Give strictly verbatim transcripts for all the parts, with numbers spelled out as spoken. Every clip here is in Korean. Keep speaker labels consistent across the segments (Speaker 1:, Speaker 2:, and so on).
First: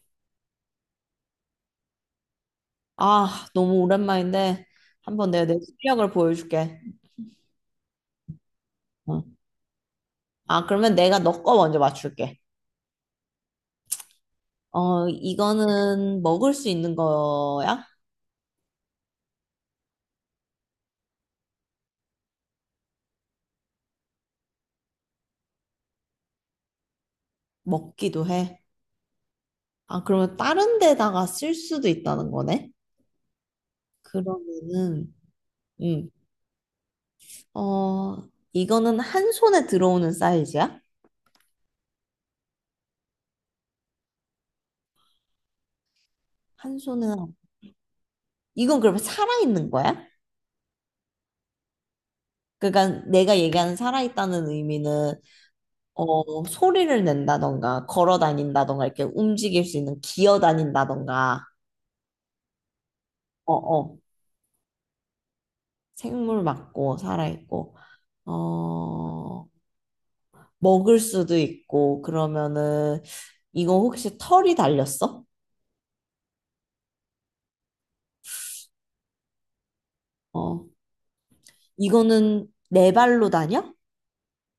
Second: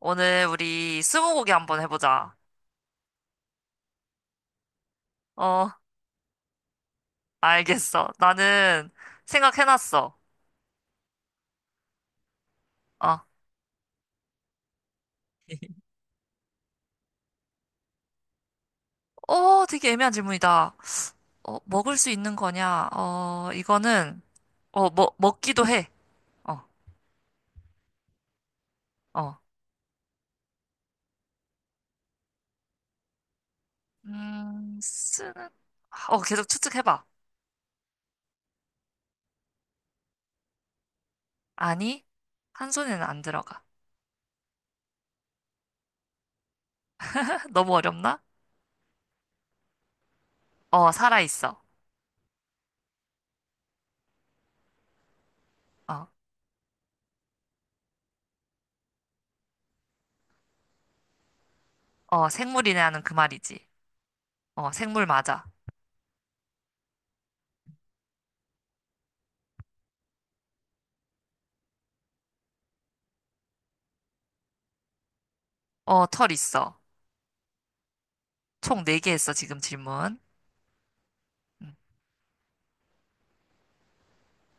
Speaker 1: 오늘 우리 스무고개 한번 해보자.
Speaker 2: 아, 너무 오랜만인데 한번 내가 내
Speaker 1: 어,
Speaker 2: 실력을 보여줄게.
Speaker 1: 알겠어. 나는
Speaker 2: 어.
Speaker 1: 생각해놨어.
Speaker 2: 아, 그러면 내가 너 거 먼저 맞출게.
Speaker 1: 어,
Speaker 2: 어, 이거는 먹을 수 있는 거야?
Speaker 1: 어, 되게 애매한 질문이다. 어, 먹을 수 있는 거냐? 어, 이거는, 어, 먹, 먹기도 해. 어,
Speaker 2: 먹기도 해.
Speaker 1: 어.
Speaker 2: 아, 그러면 다른 데다가 쓸 수도 있다는 거네?
Speaker 1: 음,
Speaker 2: 그러면은,
Speaker 1: 쓰는,
Speaker 2: 음,
Speaker 1: 어, 계속 추측해봐.
Speaker 2: 어, 이거는 한 손에 들어오는 사이즈야?
Speaker 1: 아니, 한 손에는 안 들어가.
Speaker 2: 한 손에,
Speaker 1: 너무 어렵나?
Speaker 2: 이건 그러면 살아있는 거야?
Speaker 1: 어, 살아있어.
Speaker 2: 그러니까 내가 얘기하는 살아있다는 의미는
Speaker 1: 어,
Speaker 2: 어, 소리를 낸다던가, 걸어 다닌다던가, 이렇게 움직일 수 있는, 기어 다닌다던가,
Speaker 1: 어, 생물이네 하는 그
Speaker 2: 어,
Speaker 1: 말이지.
Speaker 2: 어,
Speaker 1: 어, 생물 맞아.
Speaker 2: 생물 맞고, 살아있고, 어, 먹을 수도 있고, 그러면은, 이거 혹시 털이 달렸어?
Speaker 1: 어, 털 있어. 총 네 개 했어, 지금 질문.
Speaker 2: 어,
Speaker 1: 음.
Speaker 2: 이거는 네 발로 다녀?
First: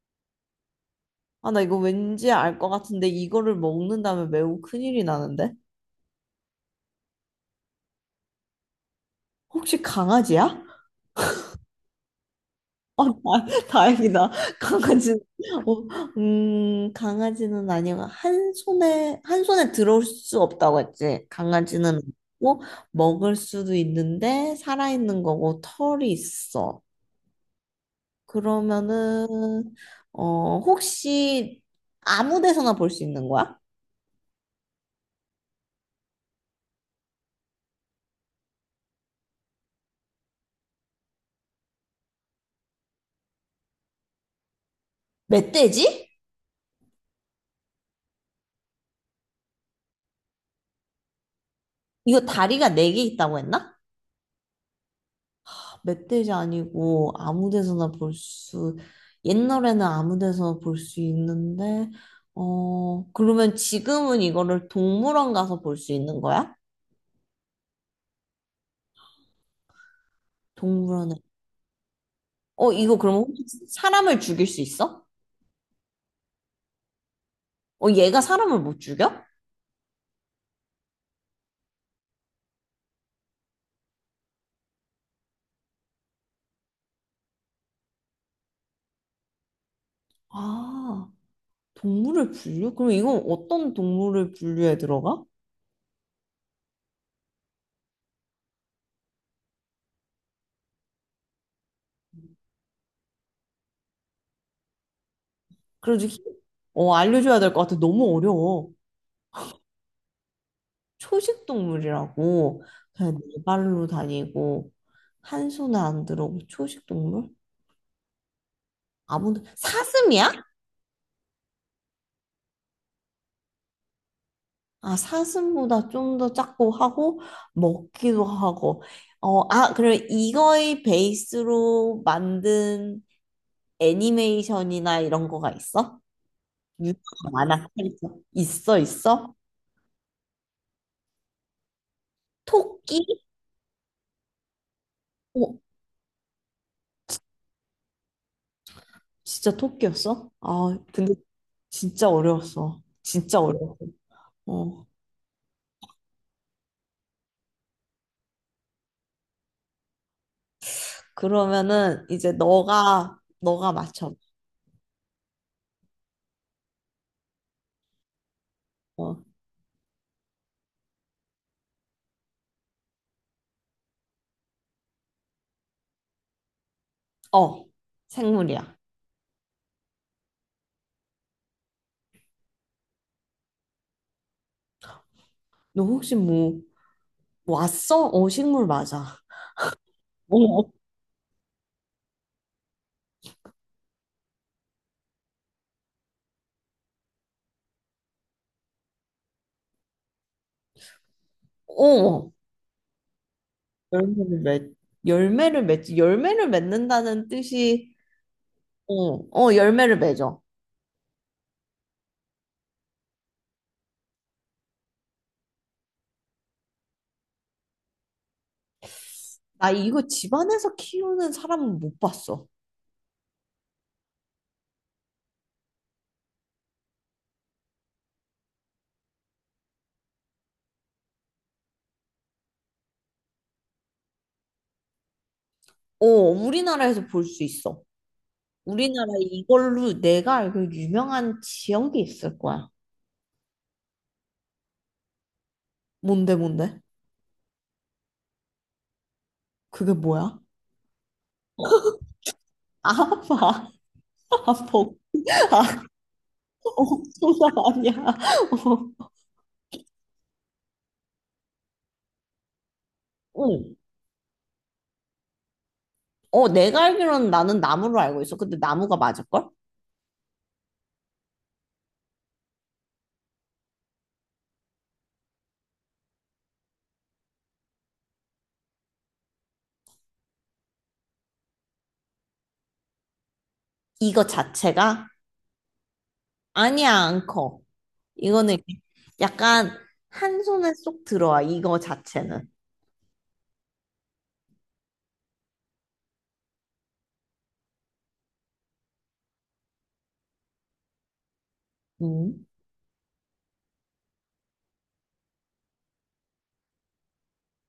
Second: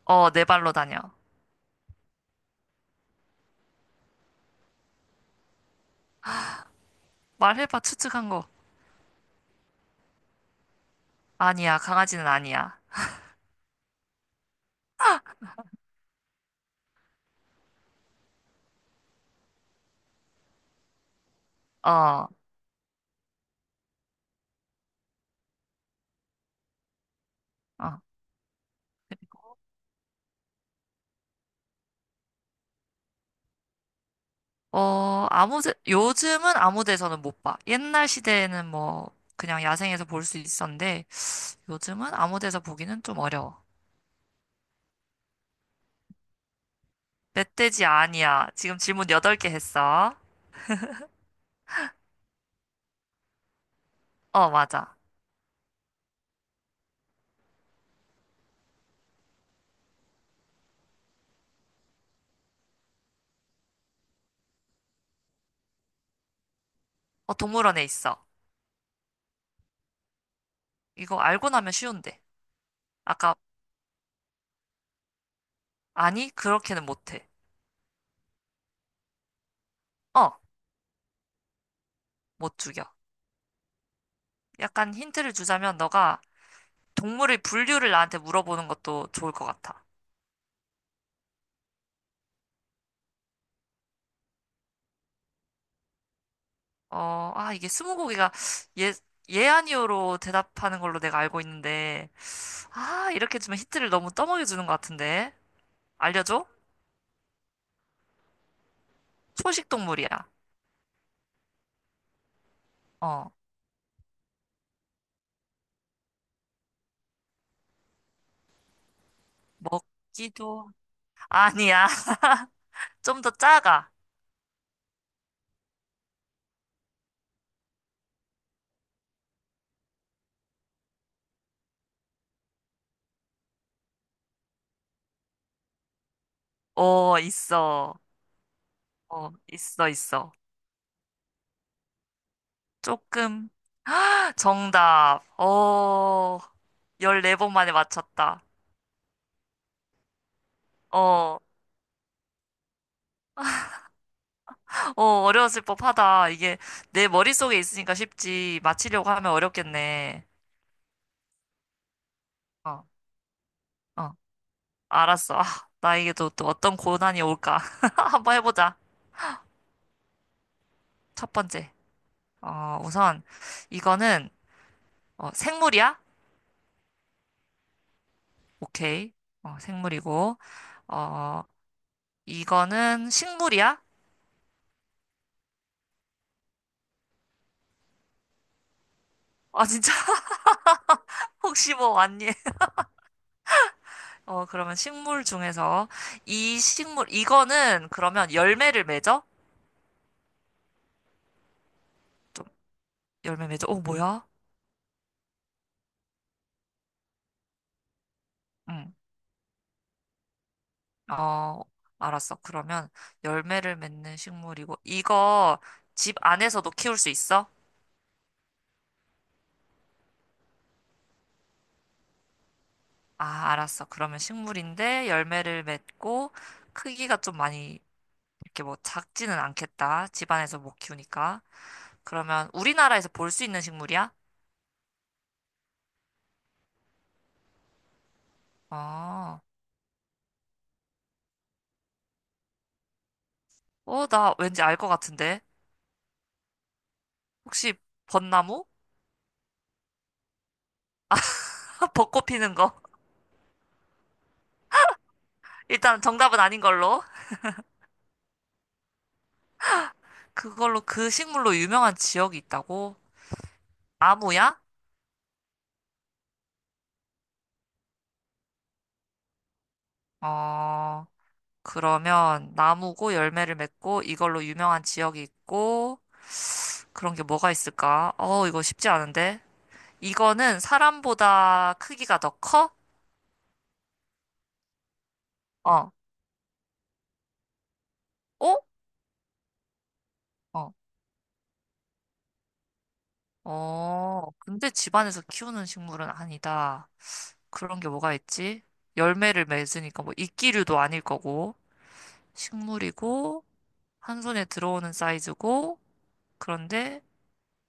Speaker 1: 어, 네 발로 다녀.
Speaker 2: 아, 나 이거 왠지 알 것 같은데, 이거를 먹는다면 매우 큰일이 나는데?
Speaker 1: 말해봐, 추측한 거.
Speaker 2: 혹시 강아지야?
Speaker 1: 아니야, 강아지는 아니야.
Speaker 2: 어. 다, 다행이다. 강아지는, 어, 음, 강아지는 아니고, 한 손에, 한 손에 들어올 수 없다고 했지. 강아지는
Speaker 1: 어,
Speaker 2: 없고, 먹을 수도 있는데, 살아있는 거고, 털이 있어.
Speaker 1: 어.
Speaker 2: 그러면은, 어, 혹시 아무 데서나 볼 수 있는 거야?
Speaker 1: 어, 아무, 데- 요즘은 아무 데서는 못 봐. 옛날 시대에는 뭐, 그냥 야생에서 볼 수 있었는데, 요즘은 아무 데서 보기는 좀 어려워.
Speaker 2: 멧돼지?
Speaker 1: 멧돼지 아니야. 지금 질문 여덟 개 했어.
Speaker 2: 이거 다리가 네 개 있다고 했나?
Speaker 1: 어, 맞아.
Speaker 2: 멧돼지 아니고 아무 데서나 볼 수, 옛날에는 아무 데서나 볼 수 있는데, 어, 그러면 지금은 이거를 동물원 가서 볼 수 있는 거야?
Speaker 1: 어, 동물원에 있어.
Speaker 2: 동물원에.
Speaker 1: 이거 알고 나면 쉬운데.
Speaker 2: 어, 이거 그러면
Speaker 1: 아까,
Speaker 2: 혹시 사람을 죽일 수 있어?
Speaker 1: 아니, 그렇게는 못해.
Speaker 2: 어, 얘가 사람을 못 죽여?
Speaker 1: 어, 못 죽여. 약간 힌트를 주자면, 너가 동물의 분류를 나한테 물어보는 것도 좋을 것 같아.
Speaker 2: 아, 동물을 분류? 그럼 이건 어떤 동물을 분류에 들어가?
Speaker 1: 어, 아, 이게 스무고개가 예, 예 아니오로 대답하는 걸로 내가 알고 있는데, 아, 이렇게 주면 힌트를 너무 떠먹여 주는 것 같은데.
Speaker 2: 그래도, 히-
Speaker 1: 알려줘?
Speaker 2: 어, 알려줘야 될 것 같아. 너무 어려워.
Speaker 1: 초식 동물이야.
Speaker 2: 초식 동물이라고 그냥
Speaker 1: 어,
Speaker 2: 네 발로 다니고 한 손에 안 들어오고 초식 동물? 아무도 사슴이야?
Speaker 1: 먹기도, 아니야. 좀 더 작아.
Speaker 2: 아, 사슴보다 좀 더 작고 하고 먹기도 하고. 어 아 그럼 이거의 베이스로 만든 애니메이션이나 이런 거가 있어? 유명한
Speaker 1: 어,
Speaker 2: 만화
Speaker 1: 있어.
Speaker 2: 캐릭터 있어
Speaker 1: 어,
Speaker 2: 있어?
Speaker 1: 있어, 있어.
Speaker 2: 토끼?
Speaker 1: 조금, 정답.
Speaker 2: 어.
Speaker 1: 어, 열네 번 만에 맞췄다.
Speaker 2: 진짜 토끼였어? 아, 근데
Speaker 1: 어,
Speaker 2: 진짜 어려웠어, 진짜 어려웠어. 어.
Speaker 1: 어, 어려웠을 법하다. 이게 내 머릿속에 있으니까 쉽지. 맞히려고 하면 어렵겠네.
Speaker 2: 그러면은 이제
Speaker 1: 어.
Speaker 2: 너가 너가
Speaker 1: 어.
Speaker 2: 맞춰.
Speaker 1: 알았어. 아, 나에게도 또 어떤 고난이 올까? 한번 해보자.
Speaker 2: 어,
Speaker 1: 첫 번째. 어, 우선, 이거는, 어, 생물이야?
Speaker 2: 어, 생물이야.
Speaker 1: 오케이. 어, 생물이고. 어, 이거는 식물이야?
Speaker 2: 너 혹시 뭐 뭐 왔어? 어, 식물 맞아.
Speaker 1: 아, 진짜?
Speaker 2: 어,
Speaker 1: 혹시 뭐 왔니? 어, 그러면 식물 중에서, 이 식물, 이거는 그러면 열매를 맺어?
Speaker 2: 어,
Speaker 1: 좀, 열매 맺어? 어, 뭐야?
Speaker 2: 열매를 맺. 열매를 맺지. 열매를 맺는다는 뜻이
Speaker 1: 응.
Speaker 2: 어, 어, 열매를 맺어.
Speaker 1: 어, 알았어. 그러면 열매를 맺는 식물이고, 이거 집 안에서도 키울 수 있어?
Speaker 2: 나 이거 집안에서 키우는 사람은 못 봤어.
Speaker 1: 아, 알았어. 그러면 식물인데 열매를 맺고 크기가 좀 많이 이렇게 뭐 작지는 않겠다. 집안에서 못 키우니까. 그러면 우리나라에서 볼 수 있는 식물이야?
Speaker 2: 어, 우리나라에서 볼 수 있어. 우리나라에
Speaker 1: 어,
Speaker 2: 이걸로 내가 알고 유명한 지역이 있을 거야.
Speaker 1: 어, 나 왠지 알 것 같은데.
Speaker 2: 뭔데, 뭔데?
Speaker 1: 혹시 벚나무?
Speaker 2: 그게 뭐야?
Speaker 1: 벚꽃 피는 거.
Speaker 2: 아파, 아파.
Speaker 1: 일단 정답은 아닌
Speaker 2: 어,
Speaker 1: 걸로.
Speaker 2: 장난 아니야. 어.
Speaker 1: 그걸로 그 식물로 유명한 지역이 있다고?
Speaker 2: 응.
Speaker 1: 나무야?
Speaker 2: 어, 내가 알기로는 나는 나무로 알고 있어. 근데 나무가 맞을걸?
Speaker 1: 어, 그러면 나무고 열매를 맺고 이걸로 유명한 지역이 있고 그런 게 뭐가 있을까? 어, 이거 쉽지 않은데. 이거는 사람보다 크기가 더 커?
Speaker 2: 이거 자체가?
Speaker 1: 어.
Speaker 2: 아니야, 안 커. 이거는
Speaker 1: 어?
Speaker 2: 이렇게 약간 한 손에
Speaker 1: 어.
Speaker 2: 쏙 들어와, 이거 자체는.
Speaker 1: 어. 근데 집안에서 키우는 식물은 아니다. 그런 게 뭐가 있지? 열매를 맺으니까 뭐 이끼류도 아닐 거고,
Speaker 2: 음.
Speaker 1: 식물이고, 한 손에 들어오는 사이즈고, 그런데,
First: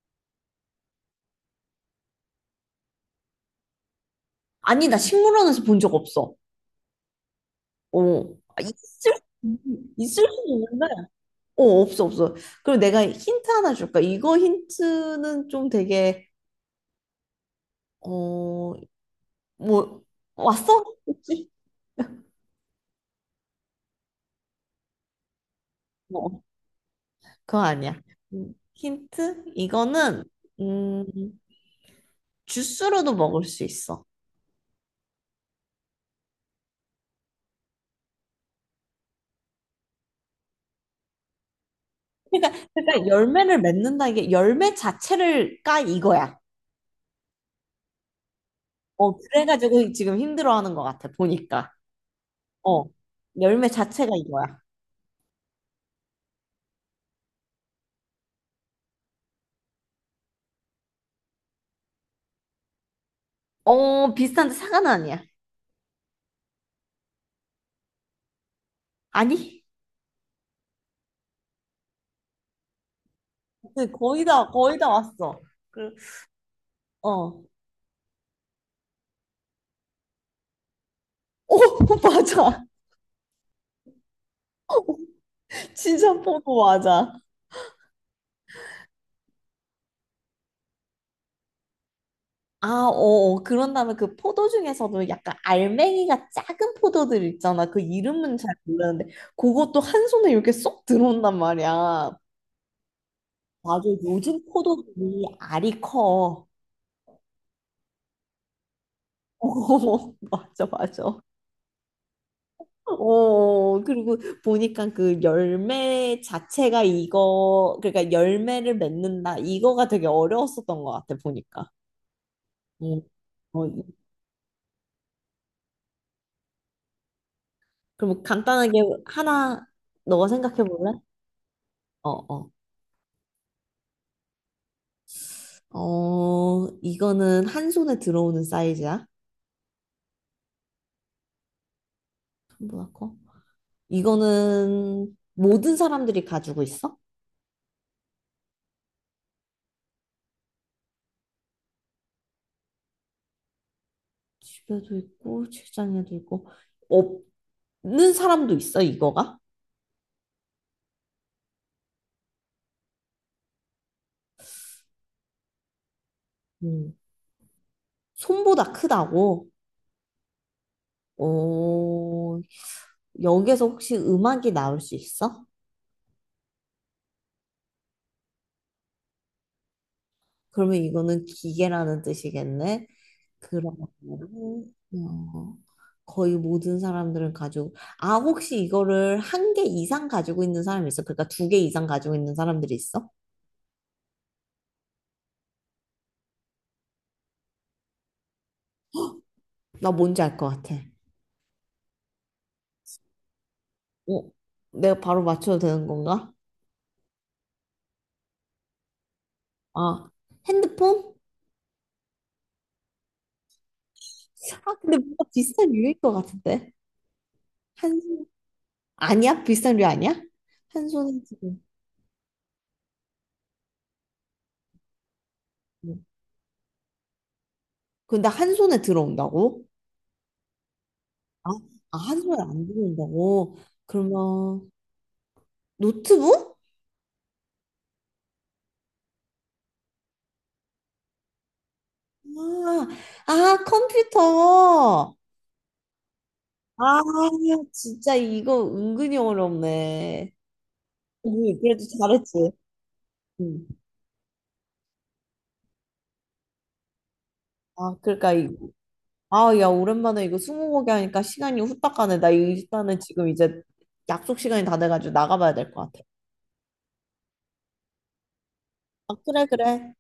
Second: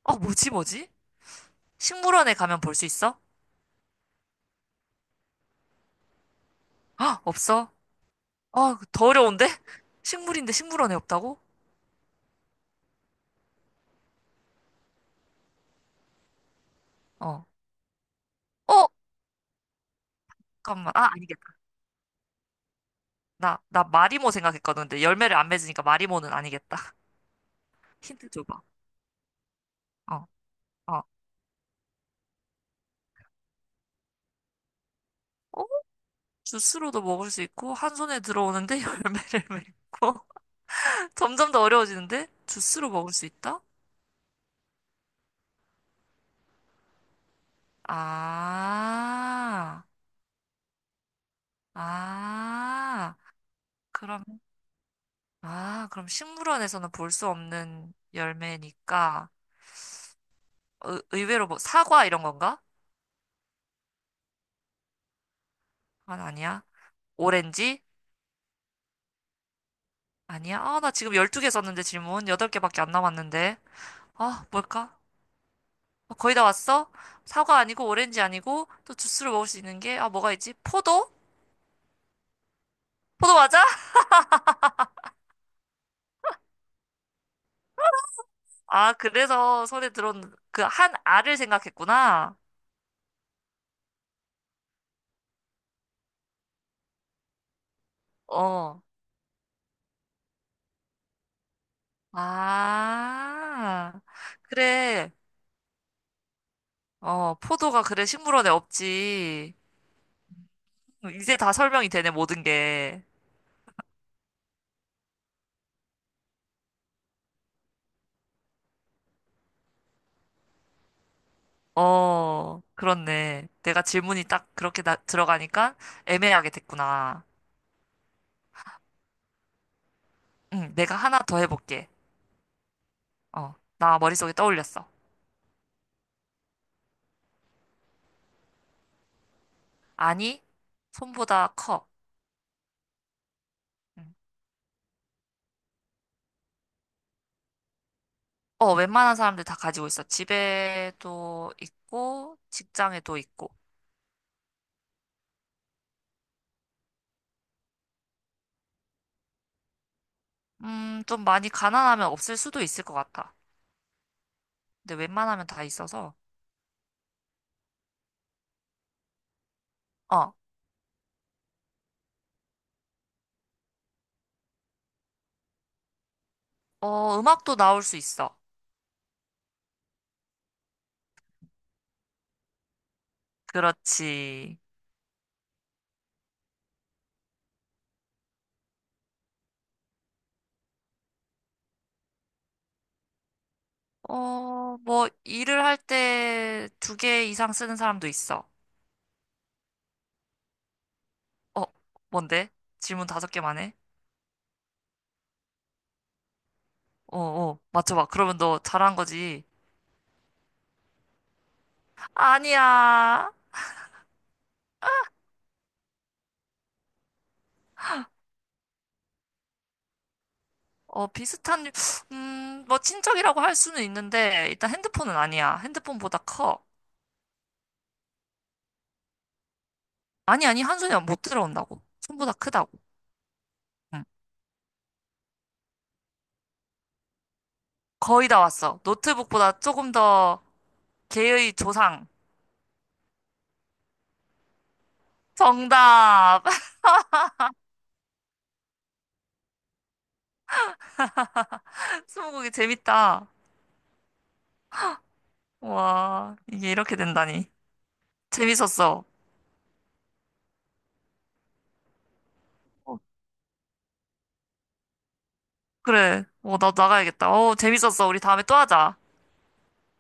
Speaker 1: 어, 뭐지, 뭐지? 식물원에 가면 볼 수 있어?
Speaker 2: 아니, 나 식물원에서 본 적 없어.
Speaker 1: 아, 없어?
Speaker 2: 어. 아,
Speaker 1: 어, 더
Speaker 2: 있을,
Speaker 1: 어려운데?
Speaker 2: 있을 수는
Speaker 1: 식물인데
Speaker 2: 있는데.
Speaker 1: 식물원에 없다고?
Speaker 2: 어, 없어, 없어. 그리고 내가 힌트 하나 줄까? 이거 힌트는 좀 되게,
Speaker 1: 어.
Speaker 2: 어,
Speaker 1: 어?
Speaker 2: 뭐, 왔어?
Speaker 1: 잠깐만. 아,
Speaker 2: 혹시?
Speaker 1: 아니겠다. 나, 나 마리모 생각했거든. 근데 열매를 안 맺으니까 마리모는
Speaker 2: 어.
Speaker 1: 아니겠다.
Speaker 2: 그거 아니야.
Speaker 1: 힌트
Speaker 2: 음,
Speaker 1: 줘봐.
Speaker 2: 힌트? 이거는
Speaker 1: 어, 어.
Speaker 2: 음, 주스로도 먹을 수 있어.
Speaker 1: 어? 주스로도 먹을 수 있고, 한 손에 들어오는데 열매를 맺고. 점점 더 어려워지는데? 주스로
Speaker 2: 그러니까
Speaker 1: 먹을 수
Speaker 2: 열매를
Speaker 1: 있다?
Speaker 2: 맺는다, 이게 열매 자체를 까 이거야. 어,
Speaker 1: 아,
Speaker 2: 그래가지고 지금 힘들어하는 것 같아 보니까. 어,
Speaker 1: 아.
Speaker 2: 열매 자체가
Speaker 1: 그럼,
Speaker 2: 이거야.
Speaker 1: 아, 그럼 식물원에서는 볼 수 없는 열매니까, 의, 의외로 뭐, 사과 이런 건가?
Speaker 2: 어, 비슷한데 사과는 아니야.
Speaker 1: 아, 아니야. 오렌지?
Speaker 2: 아니?
Speaker 1: 아니야. 아, 나 지금 열두 개 썼는데 질문. 여덟 개밖에 안 남았는데.
Speaker 2: 네, 거의
Speaker 1: 아,
Speaker 2: 다 거의 다
Speaker 1: 뭘까?
Speaker 2: 왔어. 그,
Speaker 1: 어, 거의 다 왔어?
Speaker 2: 어, 오,
Speaker 1: 사과 아니고 오렌지 아니고 또 주스로 먹을 수 있는 게, 아, 뭐가 있지? 포도?
Speaker 2: 맞아.
Speaker 1: 포도 맞아?
Speaker 2: 진짜 포도 맞아.
Speaker 1: 아, 그래서 손에 들어온 그 한 알을 생각했구나.
Speaker 2: 아, 어, 어. 그런 다음에 그 포도 중에서도 약간 알맹이가 작은 포도들 있잖아. 그 이름은 잘
Speaker 1: 어.
Speaker 2: 모르는데, 그것도 한 손에 이렇게 쏙 들어온단 말이야. 맞아,
Speaker 1: 아,
Speaker 2: 요즘
Speaker 1: 그래.
Speaker 2: 포도들이 알이 커.
Speaker 1: 어, 포도가 그래 식물원에 없지.
Speaker 2: 어, 맞아, 맞아.
Speaker 1: 이제 다 설명이 되네, 모든
Speaker 2: 어,
Speaker 1: 게.
Speaker 2: 어. 그리고 보니까 그 열매 자체가 이거, 그러니까 열매를 맺는다. 이거가 되게 어려웠었던 것 같아, 보니까.
Speaker 1: 어,
Speaker 2: 응.
Speaker 1: 그렇네.
Speaker 2: 어,
Speaker 1: 내가 질문이 딱 그렇게 나, 들어가니까 애매하게 됐구나.
Speaker 2: 그럼 간단하게 하나, 너가 생각해
Speaker 1: 응,
Speaker 2: 볼래?
Speaker 1: 내가 하나 더 해볼게.
Speaker 2: 어, 어.
Speaker 1: 어, 나 머릿속에 떠올렸어.
Speaker 2: 어, 이거는 한 손에 들어오는 사이즈야?
Speaker 1: 아니, 손보다 커.
Speaker 2: 손보다 커?
Speaker 1: 음.
Speaker 2: 이거는 모든 사람들이 가지고 있어?
Speaker 1: 어, 웬만한 사람들 다 가지고 있어. 집에도 있고, 직장에도 있고.
Speaker 2: 집에도 있고, 직장에도 있고, 없는 사람도 있어, 이거가?
Speaker 1: 음, 좀 많이 가난하면 없을 수도 있을 것 같아. 근데 웬만하면 다 있어서.
Speaker 2: 음, 손보다 크다고?
Speaker 1: 어,
Speaker 2: 어, 여기에서 혹시 음악이 나올 수 있어?
Speaker 1: 어, 음악도 나올 수 있어.
Speaker 2: 그러면 이거는 기계라는 뜻이겠네. 그러면
Speaker 1: 그렇지.
Speaker 2: 어, 거의 모든 사람들은 가지고 아, 혹시 이거를 한 개 이상 가지고 있는 사람이 있어? 그러니까 두 개 이상 가지고 있는 사람들이 있어?
Speaker 1: 어, 뭐, 일을 할 때 두 개 이상 쓰는 사람도 있어.
Speaker 2: 나 뭔지 알 것 같아.
Speaker 1: 어, 뭔데? 질문 다섯 개만 해?
Speaker 2: 어, 내가 바로 맞춰도 되는 건가?
Speaker 1: 어, 어, 맞춰봐. 그러면 너 잘한 거지.
Speaker 2: 아, 핸드폰?
Speaker 1: 아니야.
Speaker 2: 아, 근데 뭔가 비슷한 류일 것 같은데. 한 손, 아니야? 비슷한 류 아니야? 한
Speaker 1: 어,
Speaker 2: 손에 지금.
Speaker 1: 비슷한, 음, 뭐, 친척이라고 할 수는 있는데, 일단 핸드폰은 아니야. 핸드폰보다 커.
Speaker 2: 근데 한 손에 들어온다고?
Speaker 1: 아니, 아니, 한 손이 못
Speaker 2: 아,
Speaker 1: 들어온다고.
Speaker 2: 아, 한
Speaker 1: 손보다
Speaker 2: 손에 안
Speaker 1: 크다고.
Speaker 2: 들어온다고?
Speaker 1: 응.
Speaker 2: 그러면 노트북?
Speaker 1: 거의 다 왔어. 노트북보다 조금 더 개의 조상.
Speaker 2: 아, 아, 컴퓨터.
Speaker 1: 정답!
Speaker 2: 아, 진짜 이거 은근히 어렵네. 응, 그래도
Speaker 1: 스무고개
Speaker 2: 잘했지.
Speaker 1: 재밌다.
Speaker 2: 응.
Speaker 1: 와, 이게 이렇게 된다니.
Speaker 2: 아, 그러니까 이-
Speaker 1: 재밌었어.
Speaker 2: 아, 야, 오랜만에 이거 스무고개 하니까 시간이 후딱 가네. 나
Speaker 1: 어,
Speaker 2: 일단은 지금 이제 약속 시간이 다 돼가지고 나가봐야 될 것 같아.
Speaker 1: 그래. 어, 나도 나가야겠다. 어, 재밌었어. 우리 다음에 또 하자.
Speaker 2: 아, 그래, 그래.